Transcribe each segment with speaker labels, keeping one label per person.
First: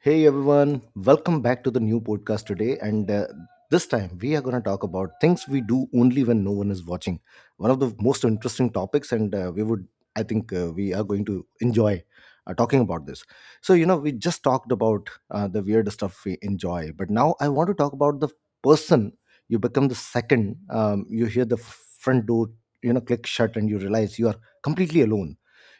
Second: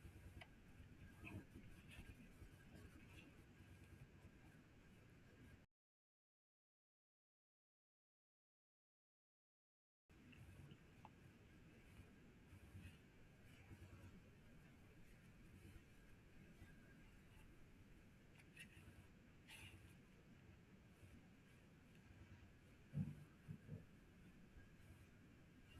Speaker 1: Hey everyone, welcome back to the new podcast today. And This time we are going to talk about things we do only when no one is watching. One of the most interesting topics, I think, we are going to enjoy talking about this. So, you know, we just talked about the weird stuff we enjoy, but now I want to talk about the person you become the second you hear the front door, you know, click shut, and you realize you are completely alone.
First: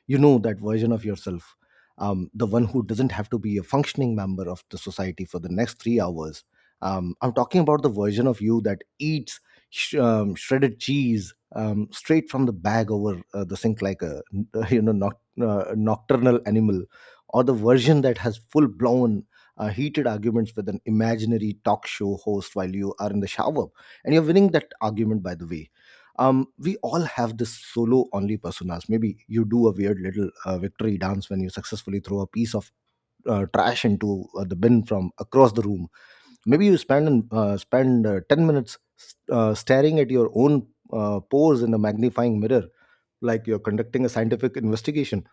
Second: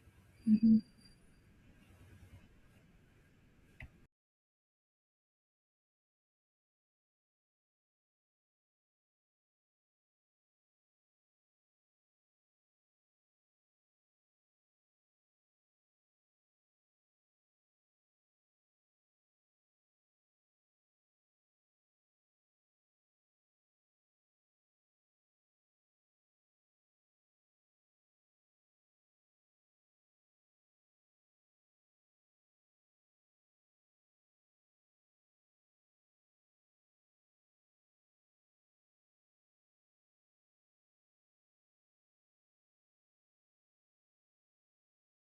Speaker 1: You know that
Speaker 2: Mhm.
Speaker 1: version of yourself, the one who doesn't have to be a functioning member of the society for the next 3 hours. I'm talking about the version of you that eats shredded cheese straight from the bag over the sink like a you know noc- nocturnal animal, or the version that has full blown heated arguments with an imaginary talk show host while you are in the shower, and you're winning that argument by the way. We all have this solo only personas. Maybe you do a weird little victory dance when you successfully throw a piece of trash into the bin from across the room. Maybe you spend 10 minutes staring at your own pores in a magnifying mirror, like you're conducting a scientific investigation.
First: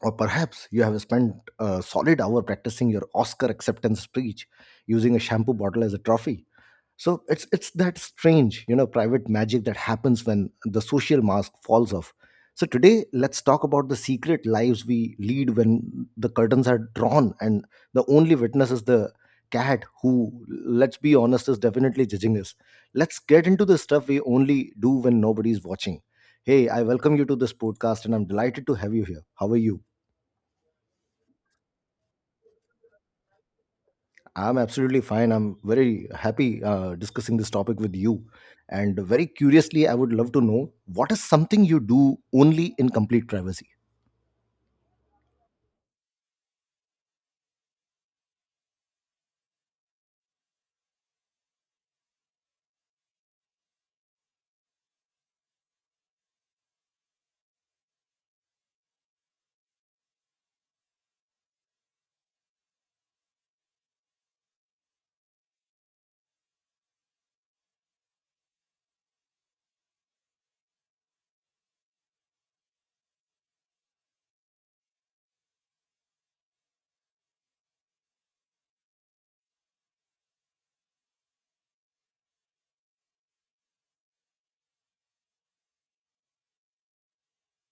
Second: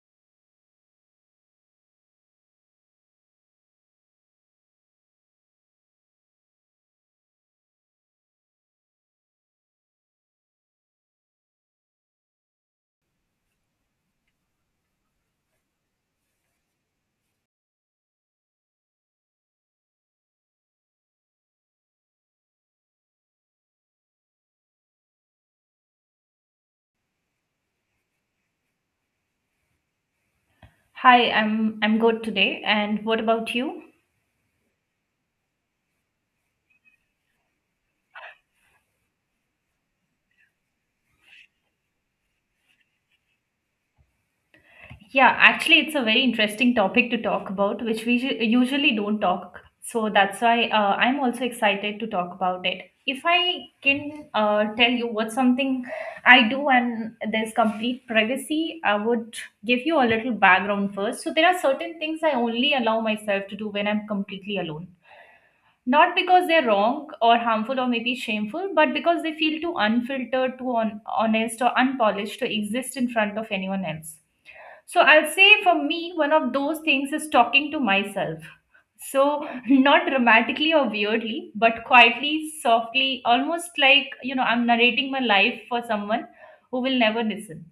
Speaker 1: Or perhaps you have spent a solid hour practicing your Oscar acceptance speech using a shampoo bottle as a trophy. So it's that strange, you know, private magic that happens when the social mask falls off. So today let's talk about the secret lives we lead when the curtains are drawn, and the only witness is the cat who, let's be honest, is definitely judging us. Let's get into the stuff we only do when nobody's watching. Hey, I welcome you to this podcast, and I'm delighted to have you here. How are you?
Speaker 2: Hi, I'm good today. And what about you?
Speaker 1: I'm absolutely fine. I'm very happy discussing this topic with you. And very curiously, I would love to know, what is something you do only in complete privacy?
Speaker 2: Yeah, actually, it's a very interesting topic to talk about, which we usually don't talk. So that's why I'm also excited to talk about it. If I can tell you what something I do and there's complete privacy, I would give you a little background first. So there are certain things I only allow myself to do when I'm completely alone. Not because they're wrong or harmful or maybe shameful, but because they feel too unfiltered, too on, honest, or unpolished to exist in front of anyone else. So I'll say for me, one of those things is talking to myself. So, not dramatically or weirdly, but quietly, softly, almost like, you know, I'm narrating my life for someone who will never listen.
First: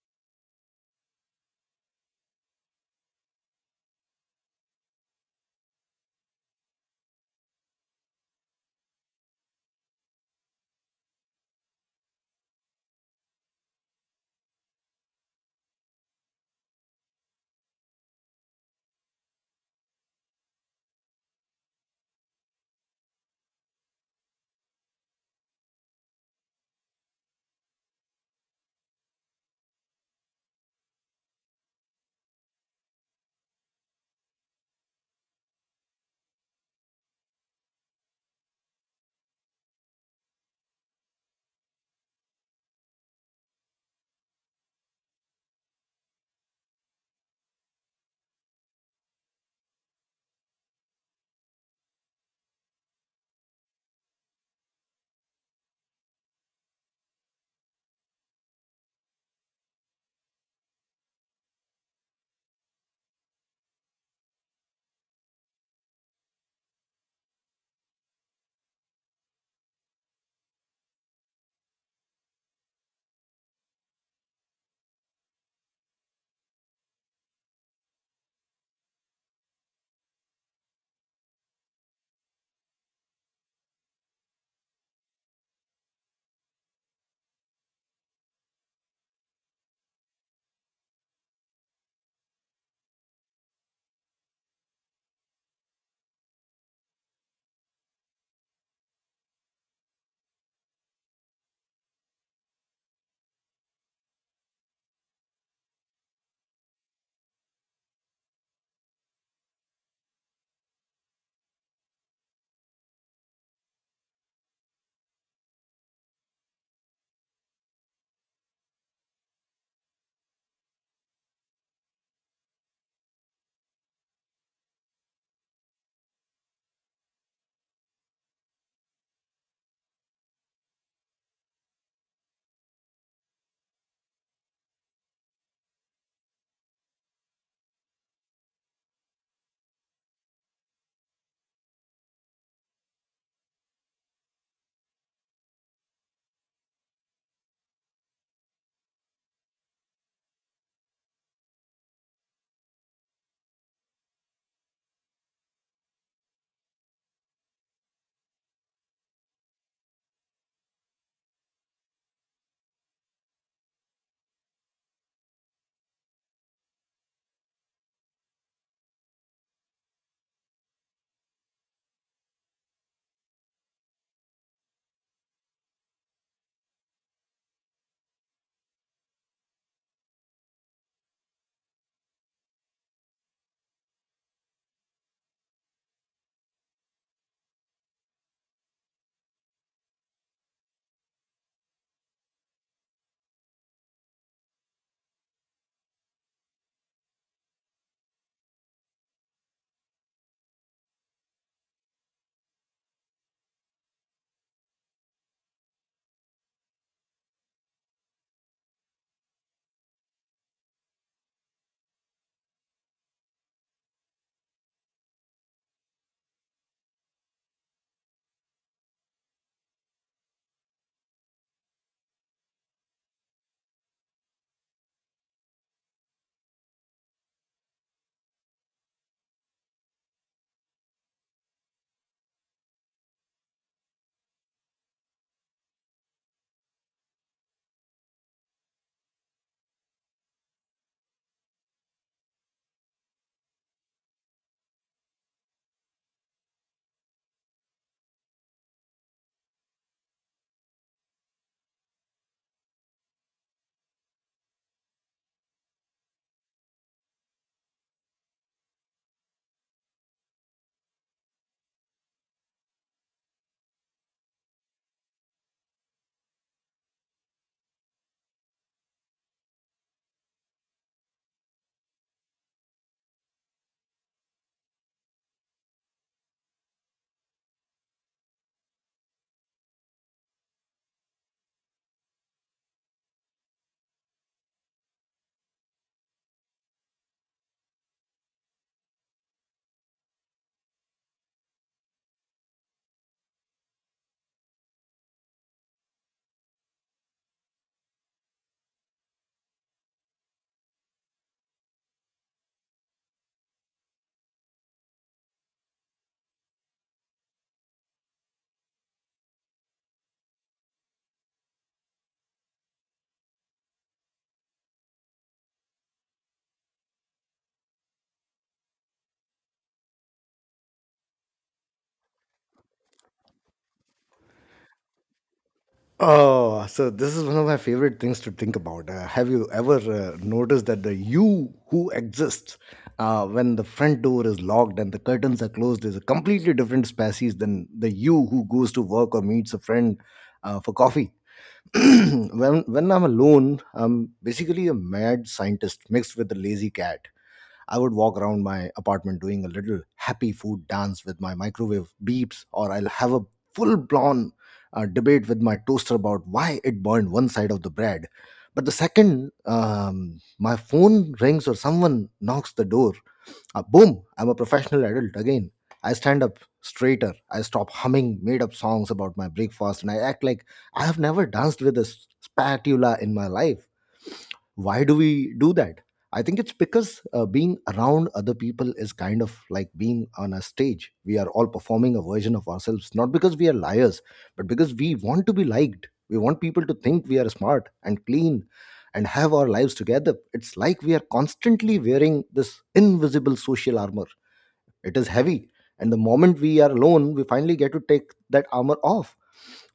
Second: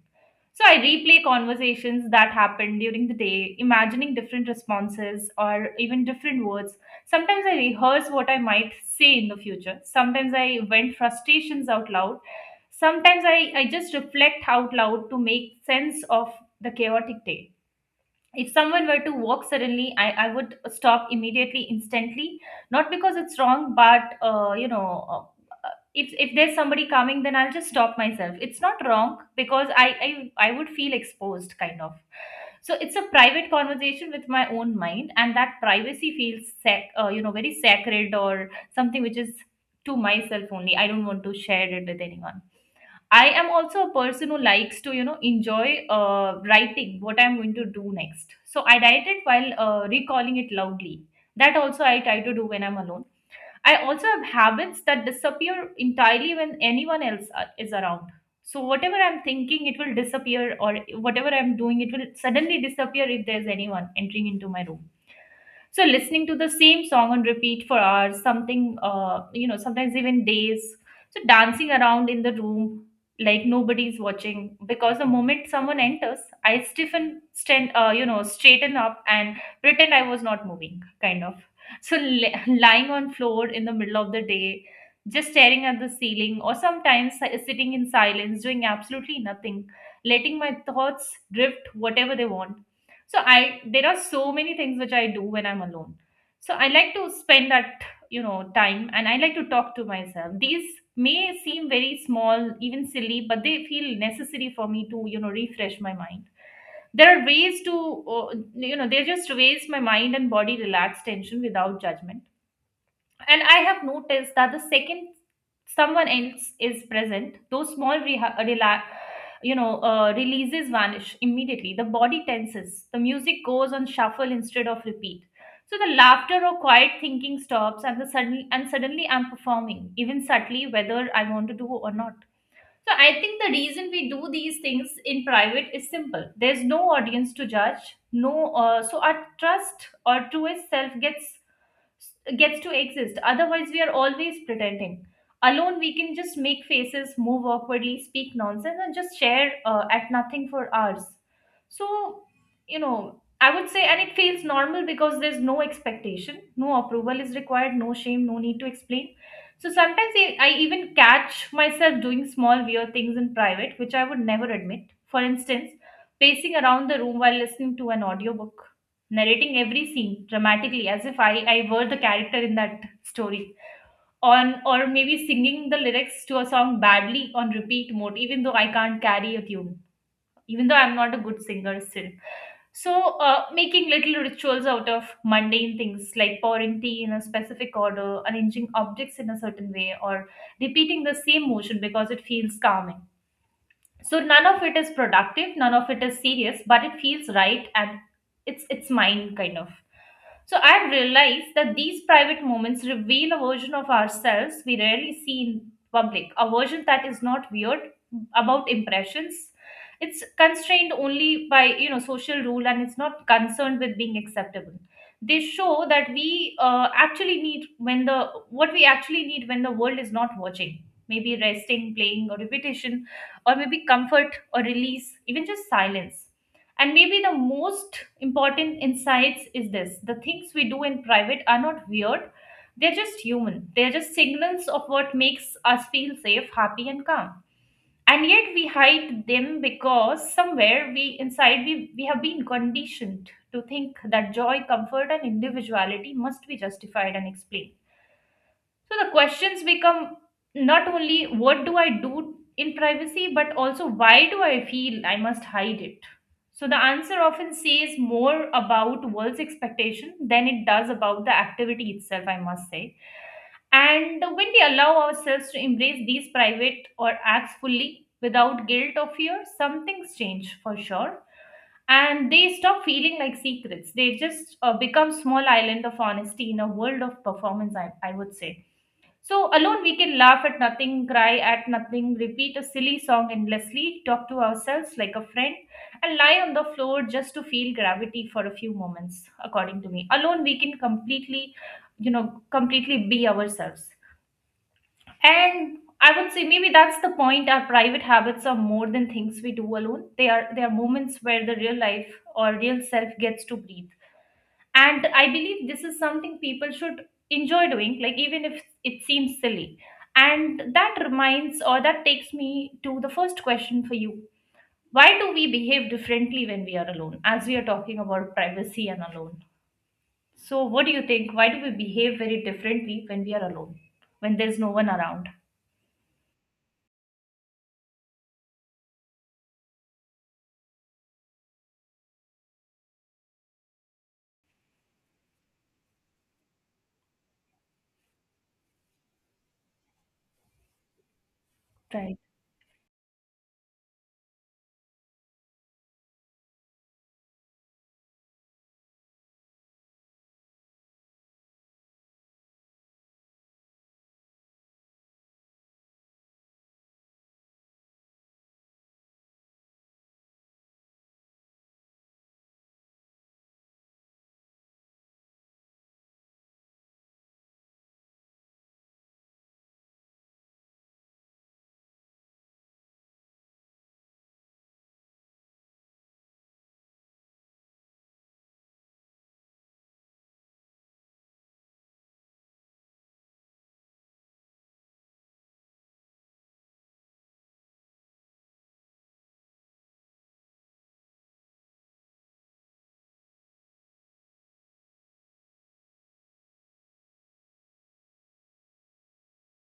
Speaker 2: So I replay conversations that happened during the day, imagining different responses or even different words. Sometimes I rehearse what I might say in the future. Sometimes I vent frustrations out loud. Sometimes I just reflect out loud to make sense of the chaotic day. If someone were to walk suddenly, I would stop immediately, instantly, not because it's wrong, but you know, if there's somebody coming, then I'll just stop myself. It's not wrong, because I would feel exposed, kind of. So it's a private conversation with my own mind, and that privacy feels you know, very sacred or something, which is to myself only. I don't want to share it with anyone. I am also a person who likes to, you know, enjoy writing what I'm going to do next. So I write it while recalling it loudly. That also I try to do when I'm alone. I also have habits that disappear entirely when anyone else is around. So whatever I'm thinking, it will disappear, or whatever I'm doing, it will suddenly disappear if there's anyone entering into my room. So listening to the same song on repeat for hours, something you know, sometimes even days. So dancing around in the room like nobody's watching, because the moment someone enters, I stiffen, stand, you know, straighten up and pretend I was not moving, kind of. So lying on floor in the middle of the day, just staring at the ceiling, or sometimes sitting in silence doing absolutely nothing, letting my thoughts drift whatever they want. So I, there are so many things which I do when I'm alone. So I like to spend that, you know, time, and I like to talk to myself. These may seem very small, even silly, but they feel necessary for me to, you know, refresh my mind. There are ways to, you know, they're just ways my mind and body relax tension without judgment. And I have noticed that the second someone else is present, those small you know, releases vanish immediately. The body tenses. The music goes on shuffle instead of repeat. So the laughter or quiet thinking stops, and the suddenly and suddenly I'm performing, even subtly, whether I want to do or not. So I think the reason we do these things in private is simple. There's no audience to judge. No, So our trust or to self gets gets to exist. Otherwise, we are always pretending. Alone, we can just make faces, move awkwardly, speak nonsense, and just share at nothing for hours. So, you know, I would say, and it feels normal because there's no expectation, no approval is required, no shame, no need to explain. So sometimes I even catch myself doing small weird things in private, which I would never admit. For instance, pacing around the room while listening to an audiobook, narrating every scene dramatically as if I were the character in that story. On, or maybe singing the lyrics to a song badly on repeat mode, even though I can't carry a tune, even though I'm not a good singer still. So, making little rituals out of mundane things like pouring tea in a specific order, arranging objects in a certain way, or repeating the same motion because it feels calming. So none of it is productive, none of it is serious, but it feels right, and it's mine, kind of. So I've realized that these private moments reveal a version of ourselves we rarely see in public, a version that is not weird about impressions. It's constrained only by, you know, social rule, and it's not concerned with being acceptable. They show that we actually need when the what we actually need when the world is not watching, maybe resting, playing, or repetition, or maybe comfort or release, even just silence. And maybe the most important insights is this: the things we do in private are not weird, they're just human. They're just signals of what makes us feel safe, happy, and calm. And yet we hide them because somewhere we have been conditioned to think that joy, comfort, and individuality must be justified and explained. So the questions become, not only what do I do in privacy, but also why do I feel I must hide it? So the answer often says more about world's expectation than it does about the activity itself, I must say. And when we allow ourselves to embrace these private or acts fully without guilt or fear, some things change for sure. And they stop feeling like secrets. They just become small island of honesty in a world of performance, I would say. So, alone we can laugh at nothing, cry at nothing, repeat a silly song endlessly, talk to ourselves like a friend, and lie on the floor just to feel gravity for a few moments, according to me. Alone we can completely, you know, completely be ourselves. And I would say maybe that's the point. Our private habits are more than things we do alone. They are moments where the real life or real self gets to breathe. And I believe this is something people should enjoy doing, like even if it seems silly. And that reminds, or that takes me to the first question for you: why do we behave differently when we are alone? As we are talking about privacy and alone, so what do you think, why do we behave very differently when we are alone, when there's no one around?
Speaker 1: Oh, so this is one of my favorite things to think about. Have you ever noticed that the you who exists when the front door is locked and the curtains are closed is a completely different species than the you who goes to work or meets a friend for coffee?
Speaker 2: Right.
Speaker 1: When I'm alone, I'm basically a mad scientist mixed with a lazy cat. I would walk around my apartment doing a little happy food dance with my microwave beeps, or I'll have a full blown debate with my toaster about why it burned one side of the bread. But the second my phone rings or someone knocks the door, boom, I'm a professional adult again. I stand up straighter. I stop humming made up songs about my breakfast, and I act like I have never danced with a spatula in my life. Why do we do that? I think it's because being around other people is kind of like being on a stage. We are all performing a version of ourselves, not because we are liars, but because we want to be liked. We want people to think we are smart and clean and have our lives together. It's like we are constantly wearing this invisible social armor. It is heavy. And the moment we are alone, we finally get to take that armor off.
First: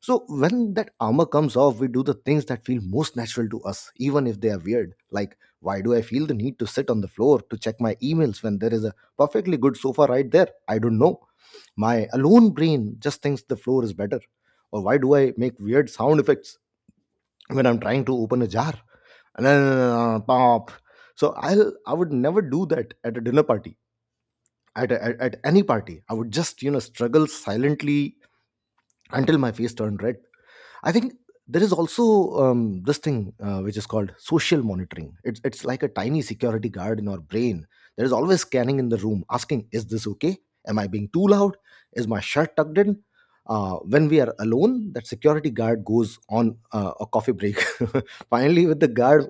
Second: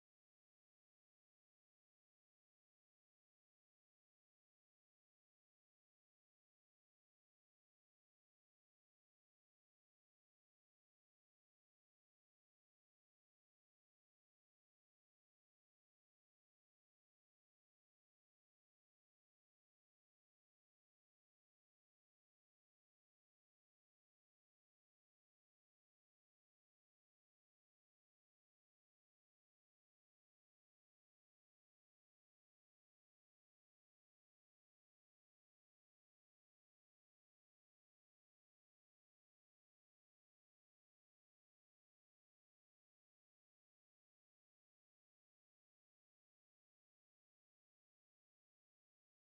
Speaker 1: So when that armor comes off, we do the things that feel most natural to us, even if they are weird. Like why do I feel the need to sit on the floor to check my emails when there is a perfectly good sofa right there? I don't know. My alone brain just thinks the floor is better. Or why do I make weird sound effects when I'm trying to open a jar? Pop. So I would never do that at a dinner party. At any party I would just, you know, struggle silently until my face turned red. I think there is also this thing which is called social monitoring. It's like a tiny security guard in our brain. There is always scanning in the room, asking, is this okay? Am I being too loud? Is my shirt tucked in? When we are alone, that security guard goes on a coffee break. Finally, with the guard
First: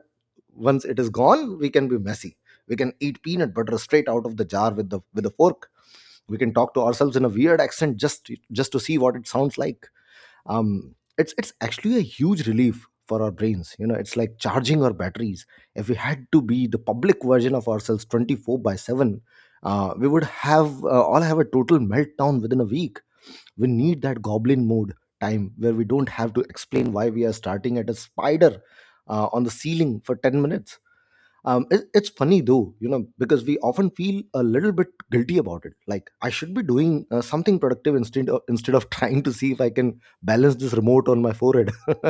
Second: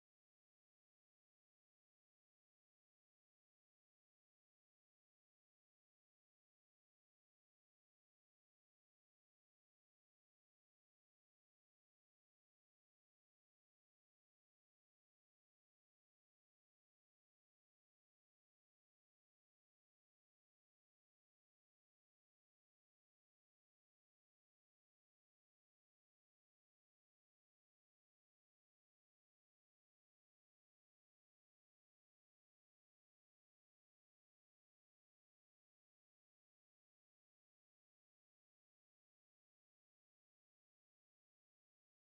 Speaker 1: once it is gone, we can be messy. We can eat peanut butter straight out of the jar with the with a fork. We can talk to ourselves in a weird accent just to see what it sounds like. It's actually a huge relief for our brains, you know. It's like charging our batteries. If we had to be the public version of ourselves 24 by 7, we would have all have a total meltdown within a week. We need that goblin mode time where we don't have to explain why we are starting at a spider on the ceiling for 10 minutes. It's funny though, you know, because we often feel a little bit guilty about it, like I should be doing something productive instead of trying to see if I can balance this remote on my forehead.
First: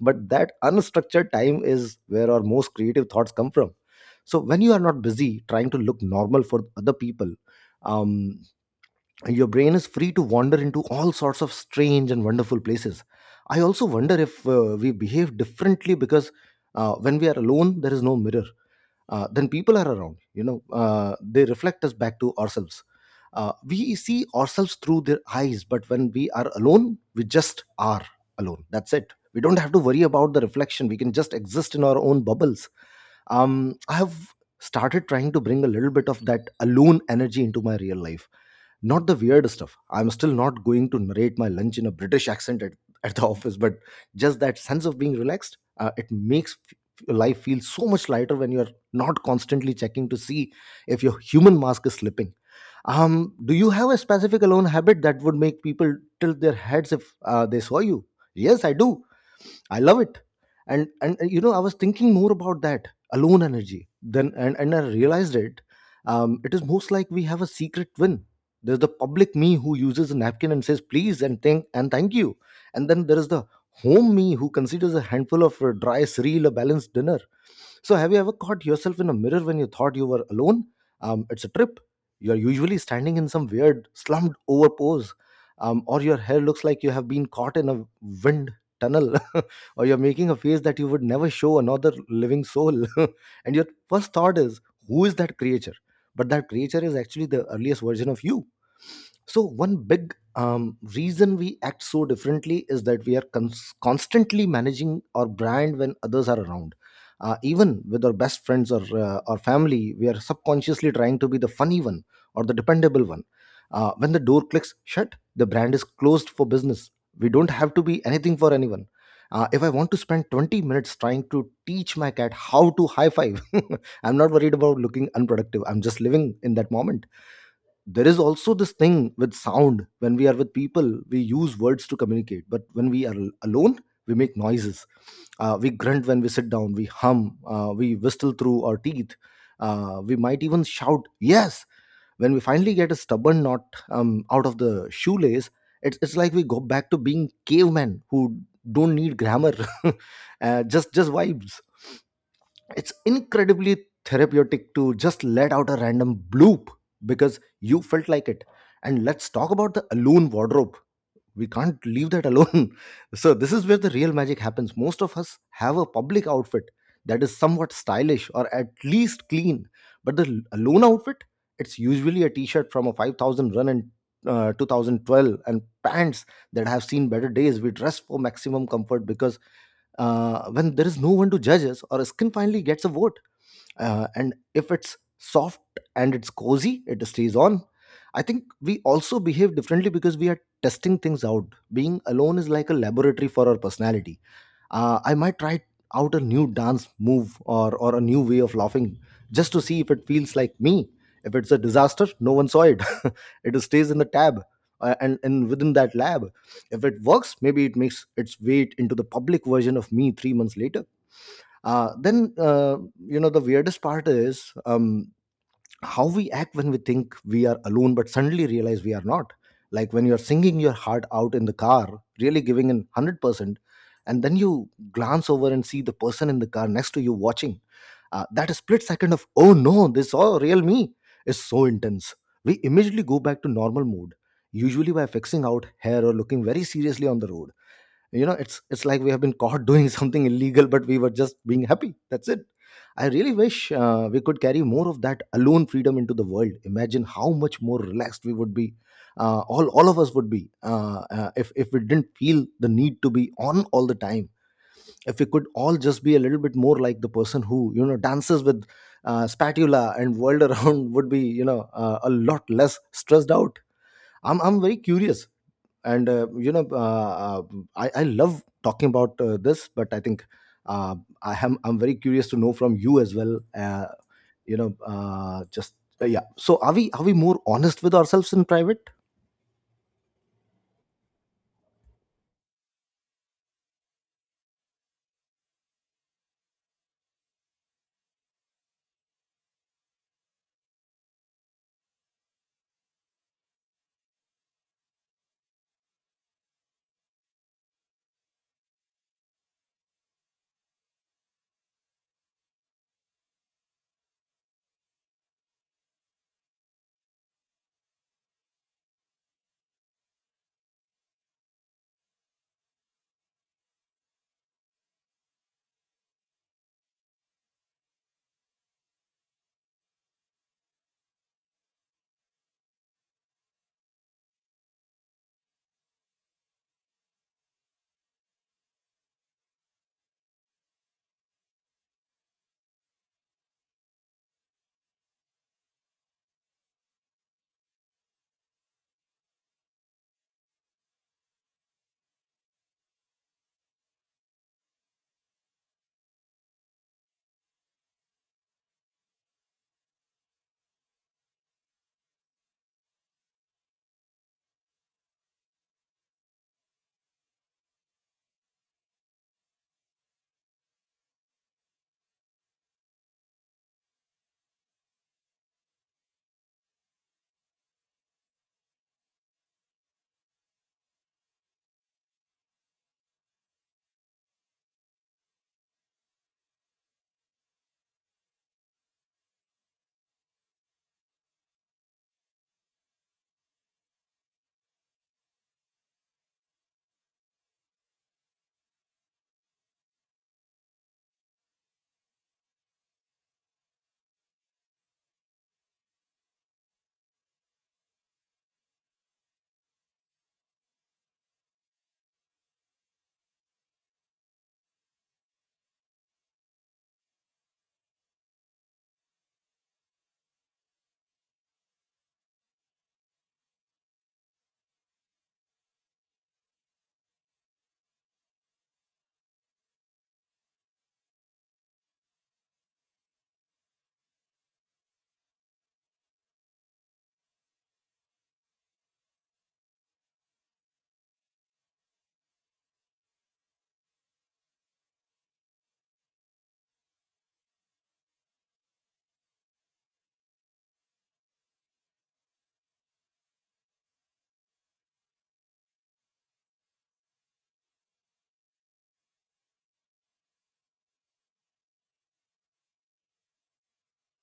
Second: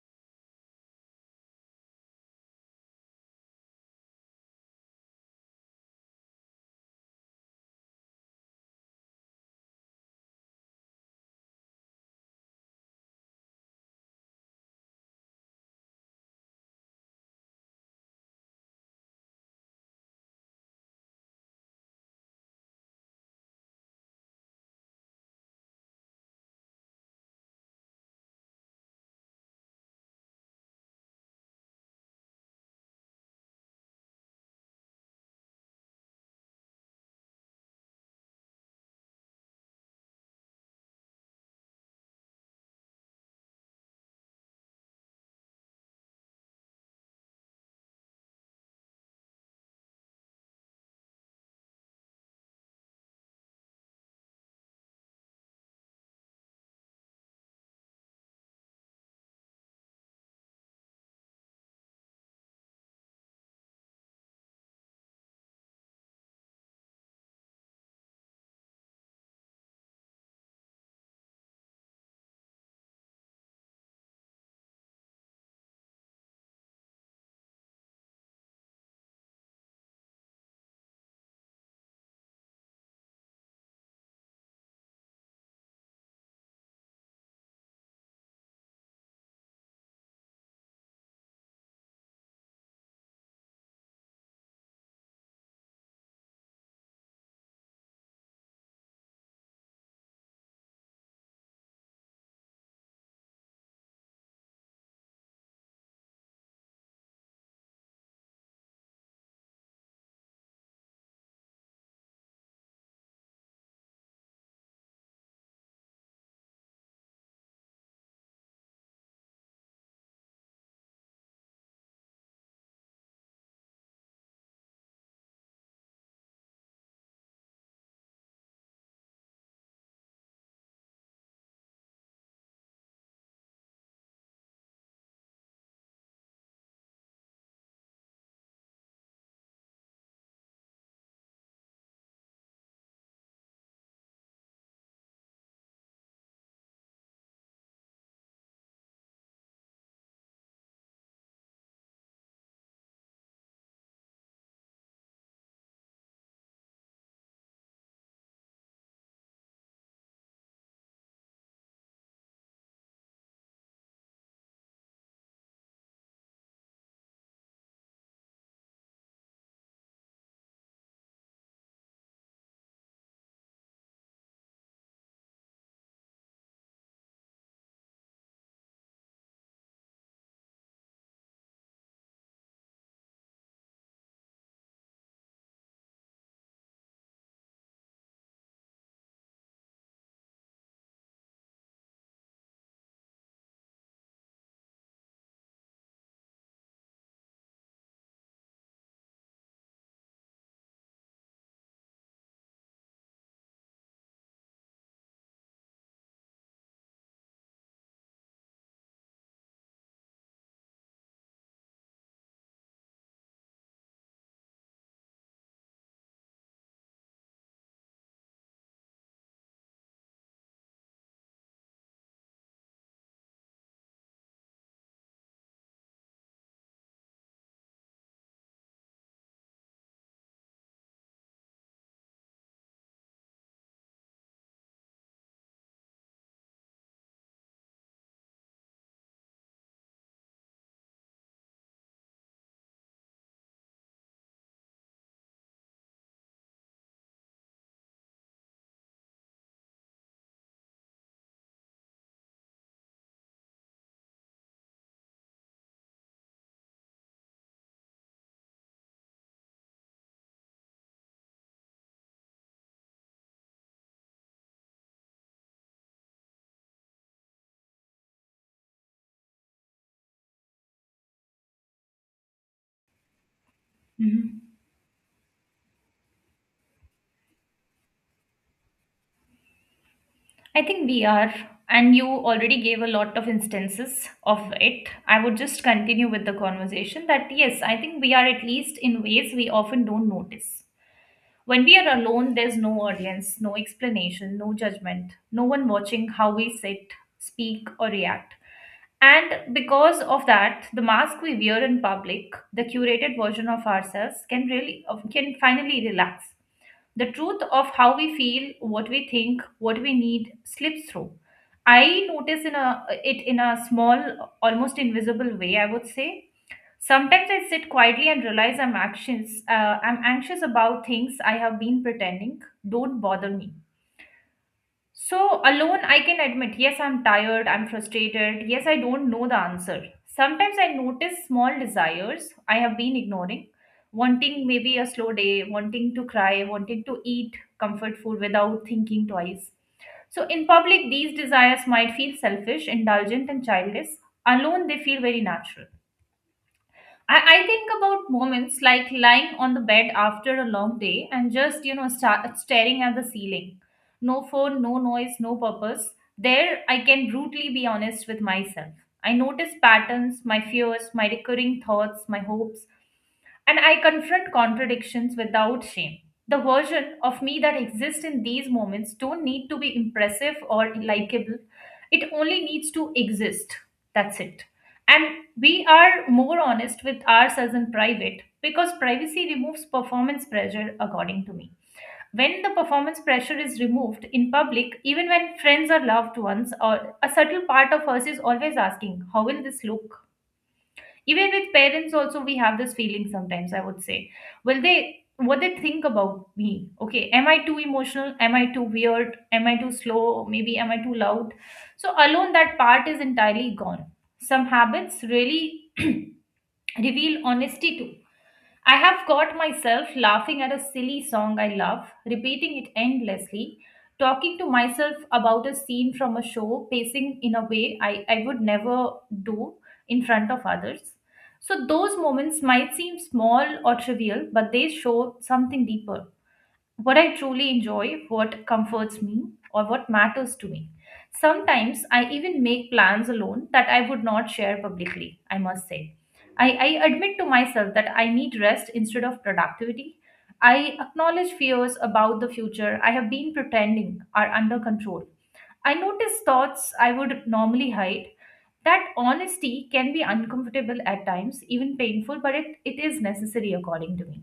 Speaker 1: But that unstructured time is where our most creative thoughts come from. So when you are not busy trying to look normal for other people, um, your brain is free to wander into all sorts of strange and wonderful places. I also wonder if we behave differently because when we are alone there is no mirror. Then people are around, you know, they reflect us back to ourselves. We see ourselves through their eyes, but when we are alone we just are alone. That's it. We don't have to worry about the reflection. We can just exist in our own bubbles. I have started trying to bring a little bit of that alone energy into my real life. Not the weird stuff. I'm still not going to narrate my lunch in a British accent at the office, but just that sense of being relaxed, it makes life feel so much lighter when you're not constantly checking to see if your human mask is slipping. Do you have a specific alone habit that would make people tilt their heads if they saw you? Yes, I do. I love it. And you know, I was thinking more about that alone energy. Then and I realized it. It is most like we have a secret win. There's the public me who uses a napkin and says please and thank you. And then there is the home me who considers a handful of dry cereal a balanced dinner. So, have you ever caught yourself in a mirror when you thought you were alone? It's a trip. You're usually standing in some weird, slumped over pose, or your hair looks like you have been caught in a wind tunnel, or you're making a face that you would never show another living soul. And your first thought is, who is that creature? But that creature is actually the earliest version of you. So, one big reason we act so differently is that we are constantly managing our brand when others are around. Even with our best friends or family, we are subconsciously trying to be the funny one or the dependable one. When the door clicks shut, the brand is closed for business. We don't have to be anything for anyone. If I want to spend 20 minutes trying to teach my cat how to high five, I'm not worried about looking unproductive. I'm just living in that moment. There is also this thing with sound. When we are with people we use words to communicate, but when we are alone we make noises. We grunt when we sit down. We hum. We whistle through our teeth. We might even shout yes when we finally get a stubborn knot out of the shoelace. It's like we go back to being cavemen who don't need grammar. Just vibes. It's incredibly therapeutic to just let out a random bloop because you felt like it. And let's talk about the alone wardrobe. We can't leave that alone. So this is where the real magic happens. Most of us have a public outfit that is somewhat stylish or at least clean, but the lone outfit, it's usually a t-shirt from a 5,000 run in 2012, and pants that have seen better days. We dress for maximum comfort because when there is no one to judge us, or skin finally gets a vote. And if it's soft and it's cozy, it stays on. I think we also behave differently because we are testing things out. Being alone is like a laboratory for our personality. I might try out a new dance move, or a new way of laughing, just to see if it feels like me. If it's a disaster, no one saw it. It stays in the tab. And within that lab, if it works, maybe it makes its way into the public version of me 3 months later. Then you know The weirdest part is how we act when we think we are alone, but suddenly realize we are not. Like when you're singing your heart out in the car, really giving in 100%, and then you glance over and see the person in the car next to you watching. That split second of "Oh no, this all real me" is so intense. We immediately go back to normal mode, usually by fixing out hair or looking very seriously on the road. You know, it's like we have been caught doing something illegal, but we were just being happy. That's it. I really wish we could carry more of that alone freedom into the world. Imagine how much more relaxed we would be, all of us would be, if we didn't feel the need to be on all the time. If we could all just be a little bit more like the person who, you know, dances with spatula and whirled around, would be, you know, a lot less stressed out. I'm very curious, and I love talking about this, but I think uh, I'm very curious to know from you as well. uh,
Speaker 2: Mhm.
Speaker 1: you know uh, just uh, yeah so are we, are we more honest with ourselves in private?
Speaker 2: I think we are, and you already gave a lot of instances of it. I would just continue with the conversation that yes, I think we are, at least in ways we often don't notice. When we are alone, there's no audience, no explanation, no judgment, no one watching how we sit, speak, or react. And because of that, the mask we wear in public, the curated version of ourselves, can really, can finally relax. The truth of how we feel, what we think, what we need slips through. I notice in a it in a small, almost invisible way, I would say. Sometimes I sit quietly and realize I'm anxious. I'm anxious about things I have been pretending don't bother me. So, alone, I can admit, yes, I'm tired, I'm frustrated, yes, I don't know the answer. Sometimes I notice small desires I have been ignoring, wanting maybe a slow day, wanting to cry, wanting to eat comfort food without thinking twice. So, in public, these desires might feel selfish, indulgent, and childish. Alone, they feel very natural. I think about moments like lying on the bed after a long day and just, you know, start staring at the ceiling. No phone, no noise, no purpose. There, I can brutally be honest with myself. I notice patterns, my fears, my recurring thoughts, my hopes, and I confront contradictions without shame. The version of me that exists in these moments don't need to be impressive or likable. It only needs to exist. That's it. And we are more honest with ourselves in private because privacy removes performance pressure, according to me. When the performance pressure is removed in public, even when friends or loved ones, or a subtle part of us is always asking, How will this look? Even with parents also we have this feeling sometimes, I would say. Will they, what they think about me? Okay, am I too emotional, am I too weird, am I too slow maybe, am I too loud? So alone that part is entirely gone. Some habits really reveal honesty too. I have caught myself laughing at a silly song I love, repeating it endlessly, talking to myself about a scene from a show, pacing in a way I would never do in front of others. So, those moments might seem small or trivial, but they show something deeper, what I truly enjoy, what comforts me, or what matters to me. Sometimes I even make plans alone that I would not share publicly, I must say. I admit to myself that I need rest instead of productivity. I acknowledge fears about the future I have been pretending are under control. I notice thoughts I would normally hide. That honesty can be uncomfortable at times, even painful, but it is necessary according to me.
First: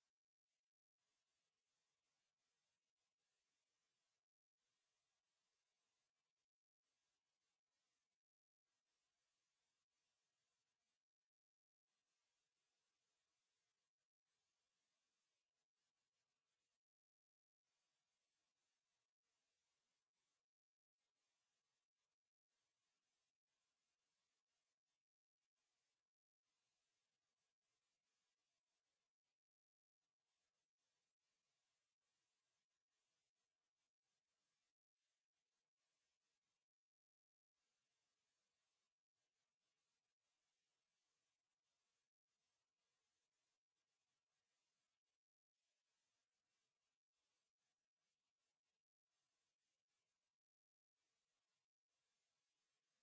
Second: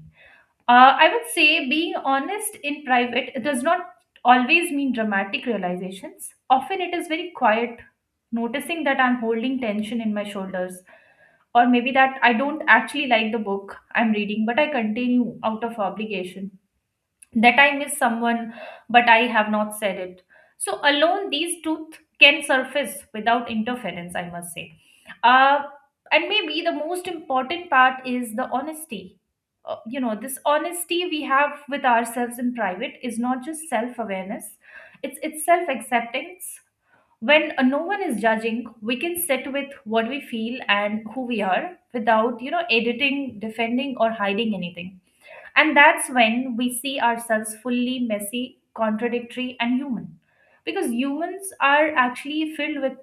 Speaker 2: I would say being honest in private does not always mean dramatic realizations. Often it is very quiet, noticing that I'm holding tension in my shoulders, or maybe that I don't actually like the book I'm reading, but I continue out of obligation, that I miss someone, but I have not said it. So, alone, these truths can surface without interference, I must say. Uh, and maybe the most important part is the honesty. This honesty we have with ourselves in private is not just self awareness, it's self acceptance. When no one is judging, we can sit with what we feel and who we are without, you know, editing, defending, or hiding anything, and that's when we see ourselves fully messy, contradictory, and human. Because humans are actually filled with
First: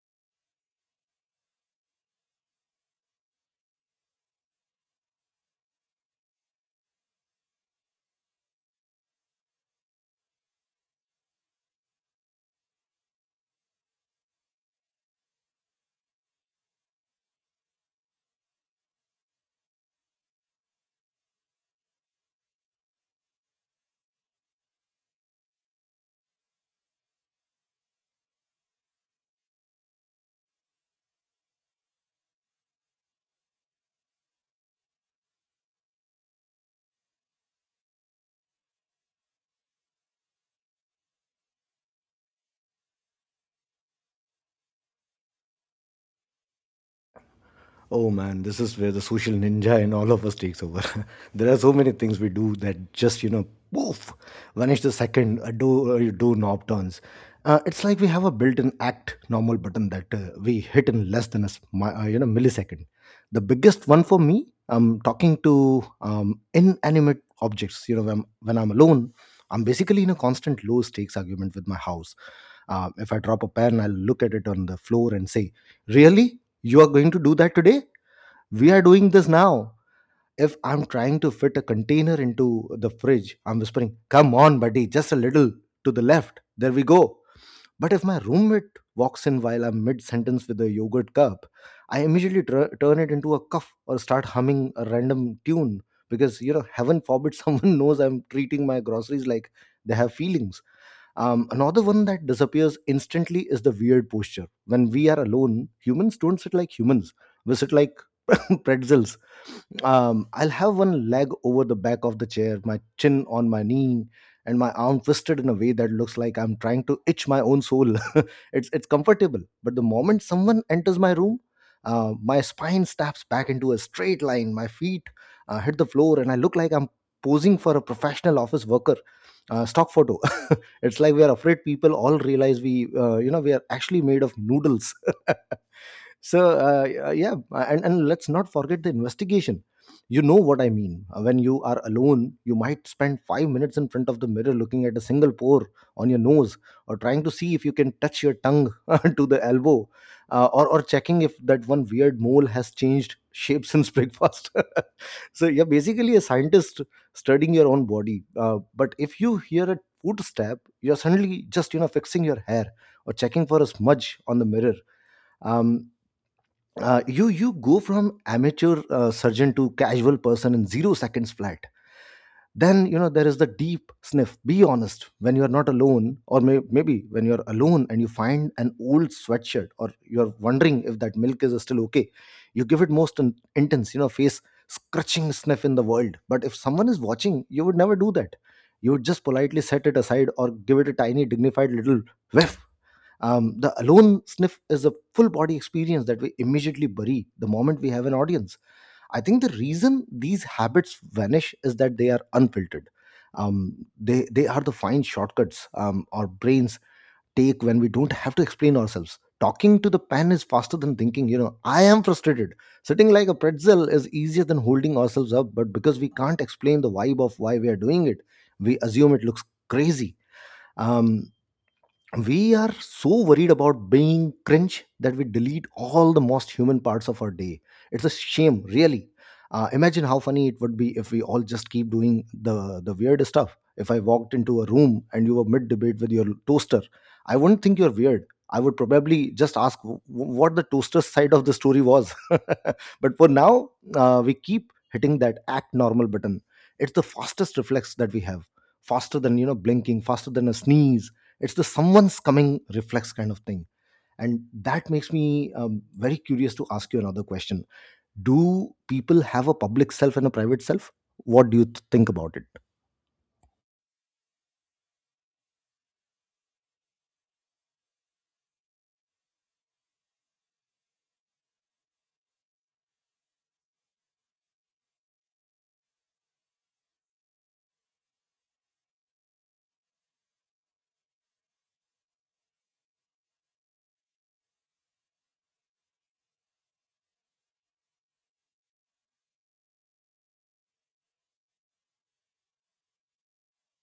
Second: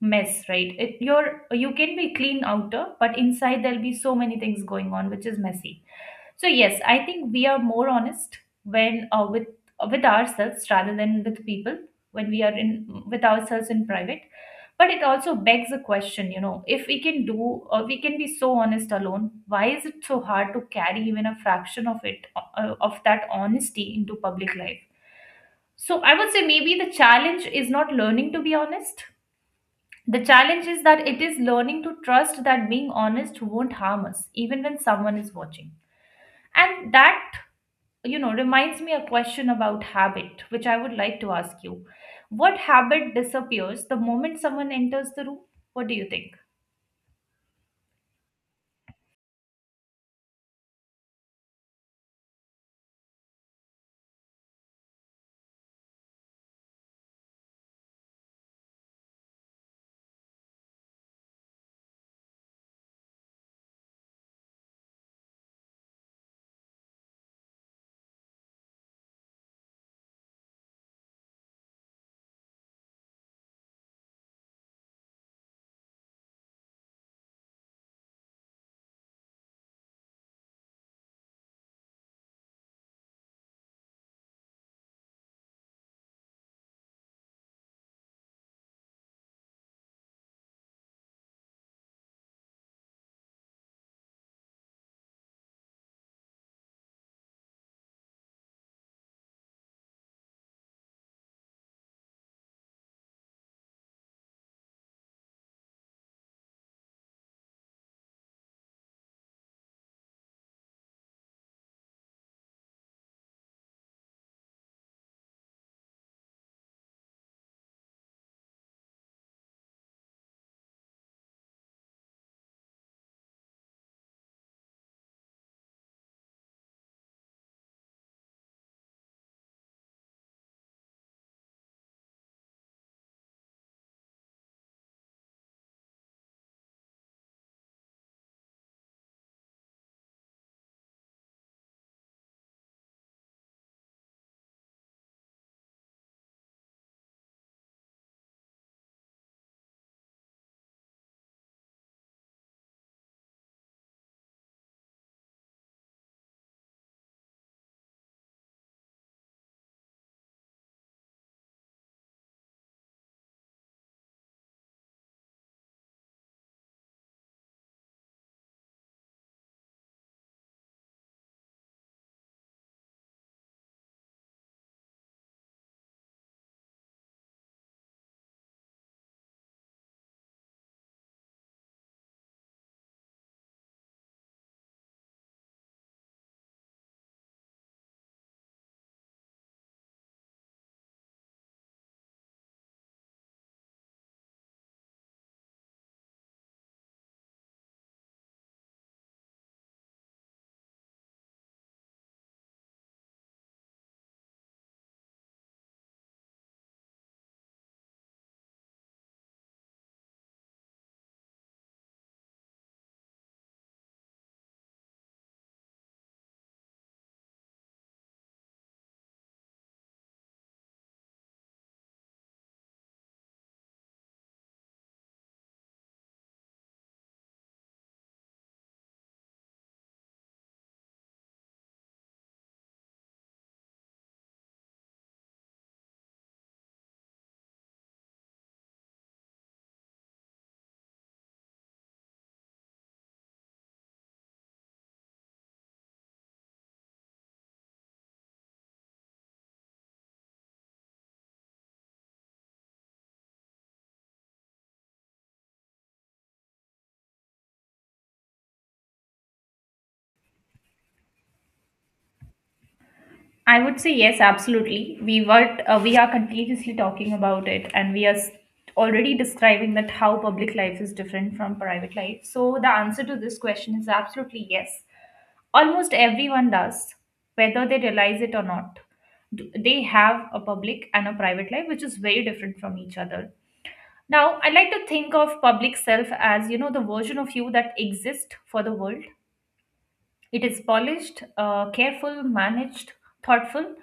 Speaker 2: mess, right? You can be clean outer, but inside there'll be so many things going on, which is messy. So yes, I think we are more honest when with ourselves rather than with people when we are in with ourselves in private. But it also begs a question, you know, if we can do or we can be so honest alone, why is it so hard to carry even a fraction of it of that honesty into public life? So I would say maybe the challenge is not learning to be honest. The challenge is that it is learning to trust that being honest won't harm us, even when someone is watching. And that, you know, reminds me a question about habit, which I would like to ask you. What habit disappears the moment someone enters the room? What do you think?
Speaker 1: Oh man, this is where the social ninja in all of us takes over. There are so many things we do that just, you know, poof, vanish the second a door, a doorknob turns. It's like we have a built-in act normal button that we hit in less than a you know, millisecond. The biggest one for me, I'm talking to inanimate objects. You know, when I'm alone, I'm basically in a constant low-stakes argument with my house. If I drop a pen, I'll look at it on the floor and say, "Really, you are going to do that today? We are doing this now." If I'm trying to fit a container into the fridge, I'm whispering, "Come on, buddy, just a little to the left. There we go." But if my roommate walks in while I'm mid sentence with a yogurt cup, I immediately turn it into a cuff or start humming a random tune because, you know, heaven forbid someone knows I'm treating my groceries like they have feelings. Another one that disappears instantly is the weird posture. When we are alone, humans don't sit like humans. We sit like pretzels. I'll have one leg over the back of the chair, my chin on my knee, and my arm twisted in a way that looks like I'm trying to itch my own soul. It's comfortable, but the moment someone enters my room, my spine snaps back into a straight line. My feet hit the floor, and I look like I'm posing for a professional office worker. Stock photo. It's like we are afraid people all realize you know, we are actually made of noodles. And let's not forget the investigation, you know what I mean. When you are alone, you might spend 5 minutes in front of the mirror looking at a single pore on your nose, or trying to see if you can touch your tongue to the elbow, or checking if that one weird mole has changed shape since breakfast. So you're basically a scientist studying your own body, but if you hear a footstep, you're suddenly just, you know, fixing your hair or checking for a smudge on the mirror. Um, uh, you you go from amateur surgeon to casual person in 0 seconds flat. Then, you know, there is the deep sniff. Be honest, when you are not alone, or maybe when you are alone and you find an old sweatshirt, or you are wondering if that milk is still okay, you give it most intense, you know, face scratching sniff in the world. But if someone is watching, you would never do that. You would just politely set it aside or give it a tiny dignified little whiff. The alone sniff is a full body experience that we immediately bury the moment we have an audience. I think the reason these habits vanish is that they are unfiltered. They are the fine shortcuts, our brains take when we don't have to explain ourselves. Talking to the pen is faster than thinking, you know, "I am frustrated." Sitting like a pretzel is easier than holding ourselves up, but because we can't explain the vibe of why we are doing it, we assume it looks crazy. Um, we are so worried about being cringe that we delete all the most human parts of our day. It's a shame, really. Imagine how funny it would be if we all just keep doing the weird stuff. If I walked into a room and you were mid debate with your toaster, I wouldn't think you're weird. I would probably just ask what the toaster's side of the story was. But for now, we keep hitting that act normal button. It's the fastest reflex that we have, faster than, you know, blinking, faster than a sneeze. It's the "someone's coming" reflex, kind of thing. And that makes me, very curious to ask you another question. Do people have a public self and a private self? What do you think about it?
Speaker 2: I would say yes, absolutely. We are continuously talking about it, and already describing that how public life is different from private life. So the answer to this question is absolutely yes. Almost everyone does, whether they realize it or not. They have a public and a private life, which is very different from each other. Now, I like to think of public self as, you know, the version of you that exists for the world. It is polished, careful, managed, thoughtful.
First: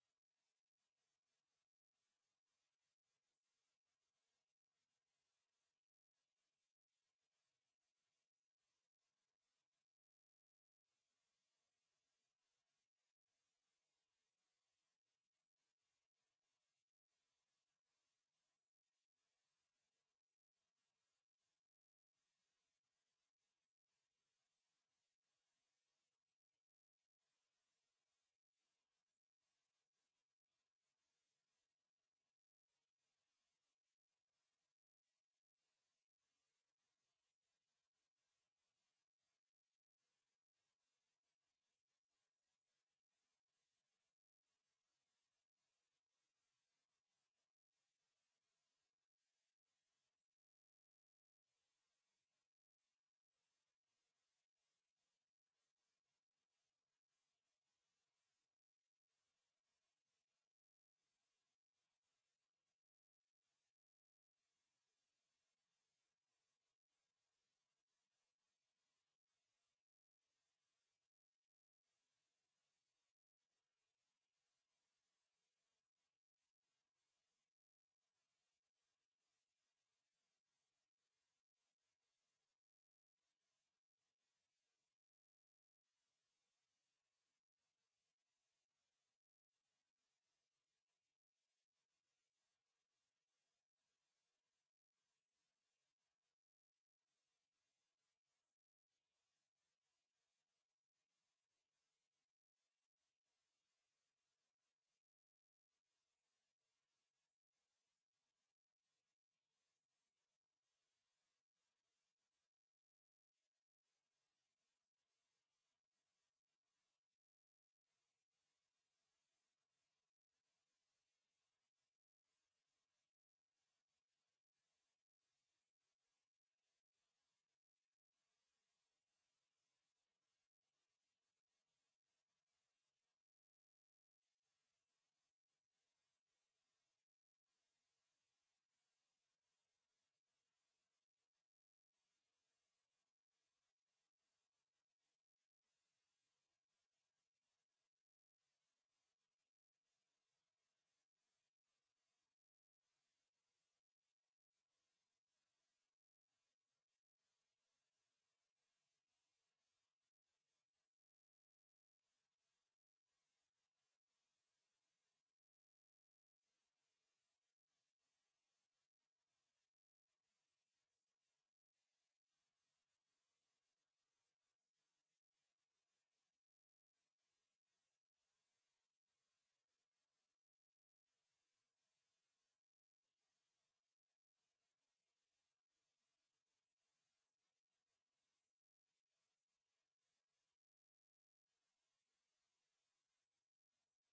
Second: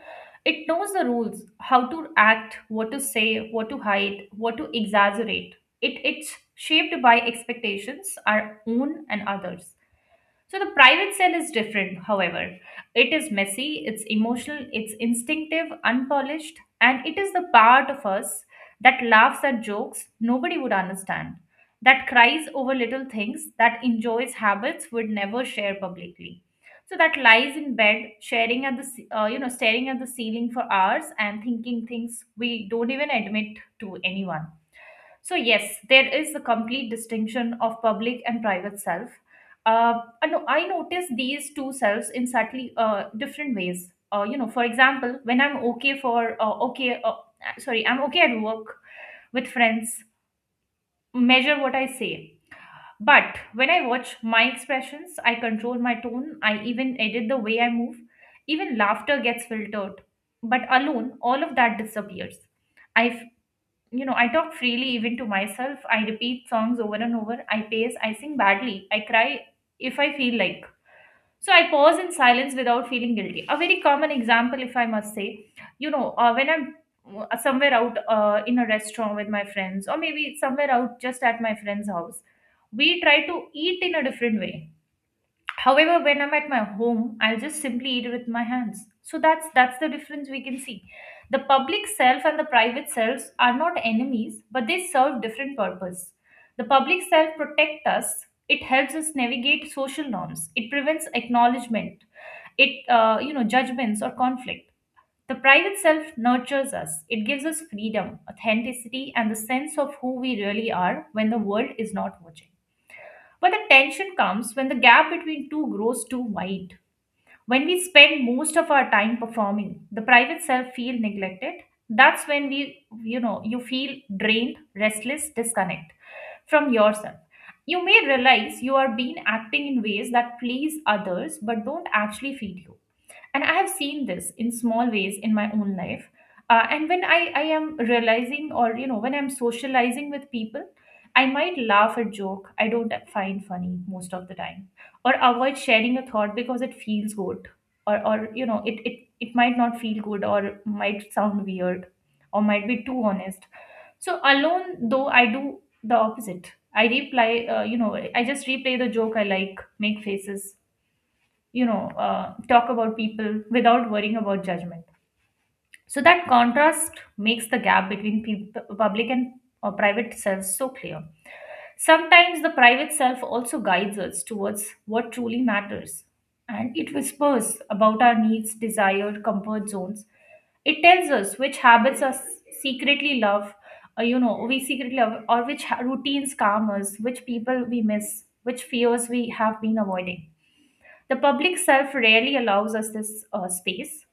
Speaker 2: It knows the rules, how to act, what to say, what to hide, what to exaggerate. It's shaped by expectations, our own and others. So the private cell is different, however. It is messy, it's emotional, it's instinctive, unpolished, and it is the part of us that laughs at jokes nobody would understand, that cries over little things, that enjoys habits would never share publicly. So that lies in bed, sharing at the ce- you know staring at the ceiling for hours and thinking things we don't even admit to anyone. So, yes, there is a complete distinction of public and private self. Uh, I notice these two selves in slightly different ways. You know, for example, when I'm okay for, okay, sorry, I'm okay at work with friends, measure what I say. But when I watch my expressions, I control my tone, I even edit the way I move, even laughter gets filtered. But alone, all of that disappears. I I talk freely even to myself. I repeat songs over and over. I pace. I sing badly. I cry if I feel like. So I pause in silence without feeling guilty. A very common example, if I must say, you know, when I'm somewhere out in a restaurant with my friends, or maybe somewhere out just at my friend's house, we try to eat in a different way. However, when I'm at my home, I'll just simply eat with my hands. So that's the difference we can see. The public self and the private selves are not enemies, but they serve different purpose. The public self protects us. It helps us navigate social norms. It prevents acknowledgement, it you know judgments or conflict. The private self nurtures us. It gives us freedom, authenticity, and the sense of who we really are when the world is not watching. But the tension comes when the gap between two grows too wide. When we spend most of our time performing, the private self feel neglected. That's when we, you know, you feel drained, restless, disconnect from yourself. You may realize you are being acting in ways that please others but don't actually feed you, and I have seen this in small ways in my own life. And when I am realizing, or you know, when I'm socializing with people, I might laugh a joke I don't find funny most of the time, or avoid sharing a thought because it feels good, or it might not feel good or might sound weird or might be too honest. So alone though, I do the opposite. I reply, uh, you know i just replay the joke I like, make faces, you know, talk about people without worrying about judgment. So that contrast makes the gap between public and private selves so clear. Sometimes the private self also guides us towards what truly matters, and it whispers about our needs, desire, comfort zones. It tells us which habits are secretly love, we secretly love, or routines calm us, which people we miss, which fears we have been avoiding. The public self rarely allows us this space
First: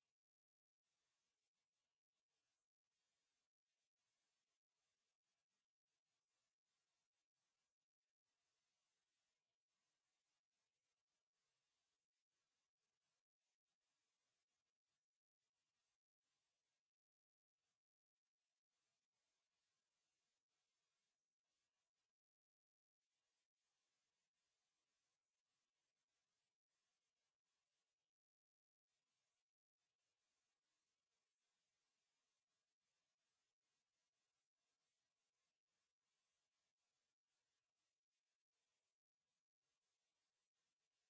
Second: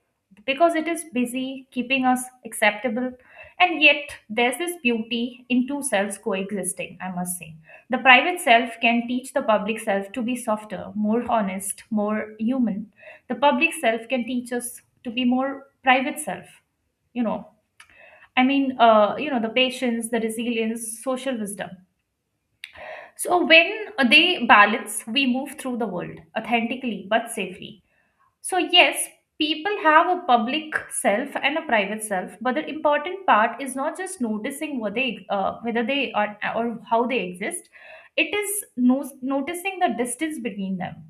Speaker 2: because it is busy keeping us acceptable. And yet, there's this beauty in two selves coexisting, I must say. The private self can teach the public self to be softer, more honest, more human. The public self can teach us to be more private self, you know. I mean, the patience, the resilience, social wisdom. So when they balance, we move through the world authentically but safely. So, yes, people have a public self and a private self, but the important part is not just noticing whether they are or how they exist. It is noticing the distance between them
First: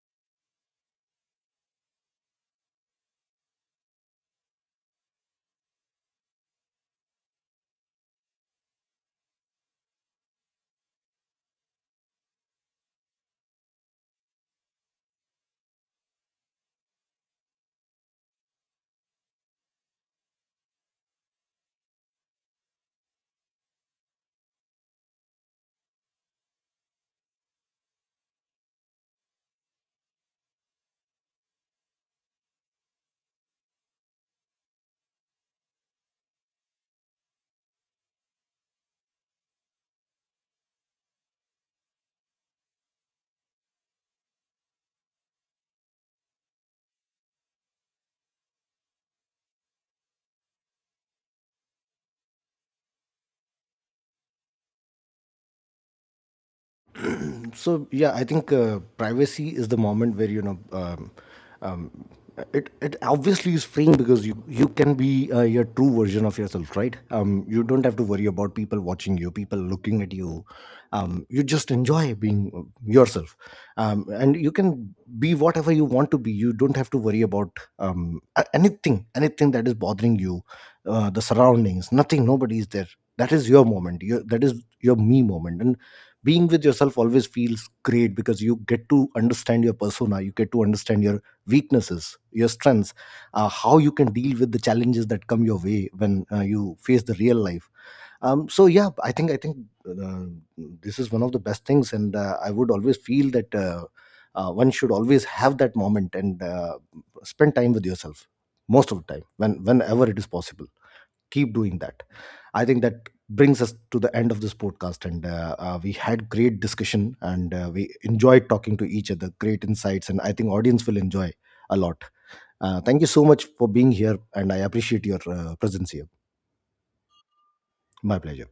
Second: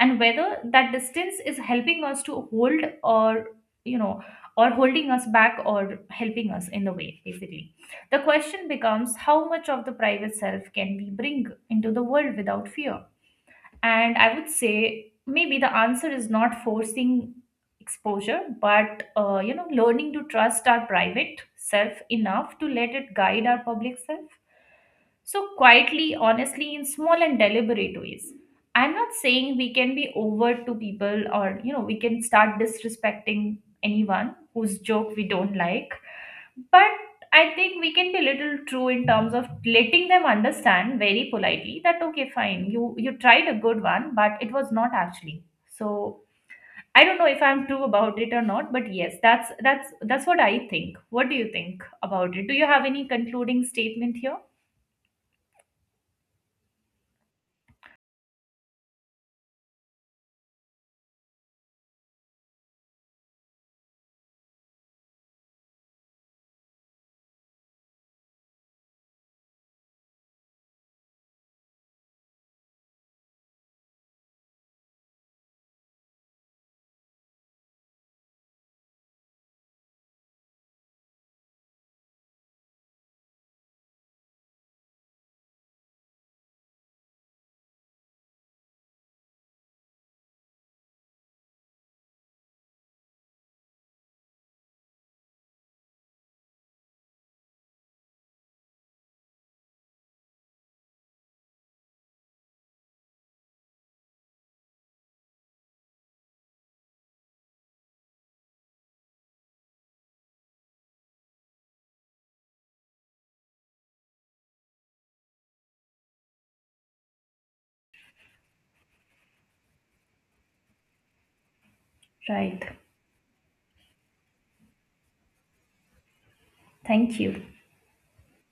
Speaker 2: and whether that distance is helping us to hold, or you know, or holding us back or helping us in the way basically. The question becomes how much of the private self can we bring into the world without fear, and I would say maybe the answer is not forcing exposure, but learning to trust our private self enough to let it guide our public self. So quietly, honestly, in small and deliberate ways. I'm not saying we can be overt to people, or you know, we can start disrespecting anyone whose joke we don't like, but I think we can be little true in terms of letting them understand very politely that okay, fine, you tried a good one, but it was not actually. So I don't know if I'm true about it or not, but yes, that's what I think. What do you think about it? Do you have any concluding statement here?
Speaker 1: So yeah, I think privacy is the moment where, you know, um, it obviously is freeing because you can be your true version of yourself, right? You don't have to worry about people watching you, people looking at you. You just enjoy being yourself, and you can be whatever you want to be. You don't have to worry about anything, anything that is bothering you, the surroundings, nothing, nobody is there. That is your moment. That is your me moment, and being with yourself always feels great because you get to understand your persona. You get to understand your weaknesses, your strengths, how you can deal with the challenges that come your way when, you face the real life. So yeah, I think uh, this is one of the best things, and I would always feel that, one should always have that moment and spend time with yourself most of the time. Whenever it is possible, keep doing that. I think that brings us to the end of this podcast, and we had great discussion, and we enjoyed talking to each other. Great insights, and I think audience will enjoy a lot.
Speaker 2: Right.
Speaker 1: Thank you so much for being here, and I appreciate your presence here.
Speaker 2: Thank you.
Speaker 1: My pleasure.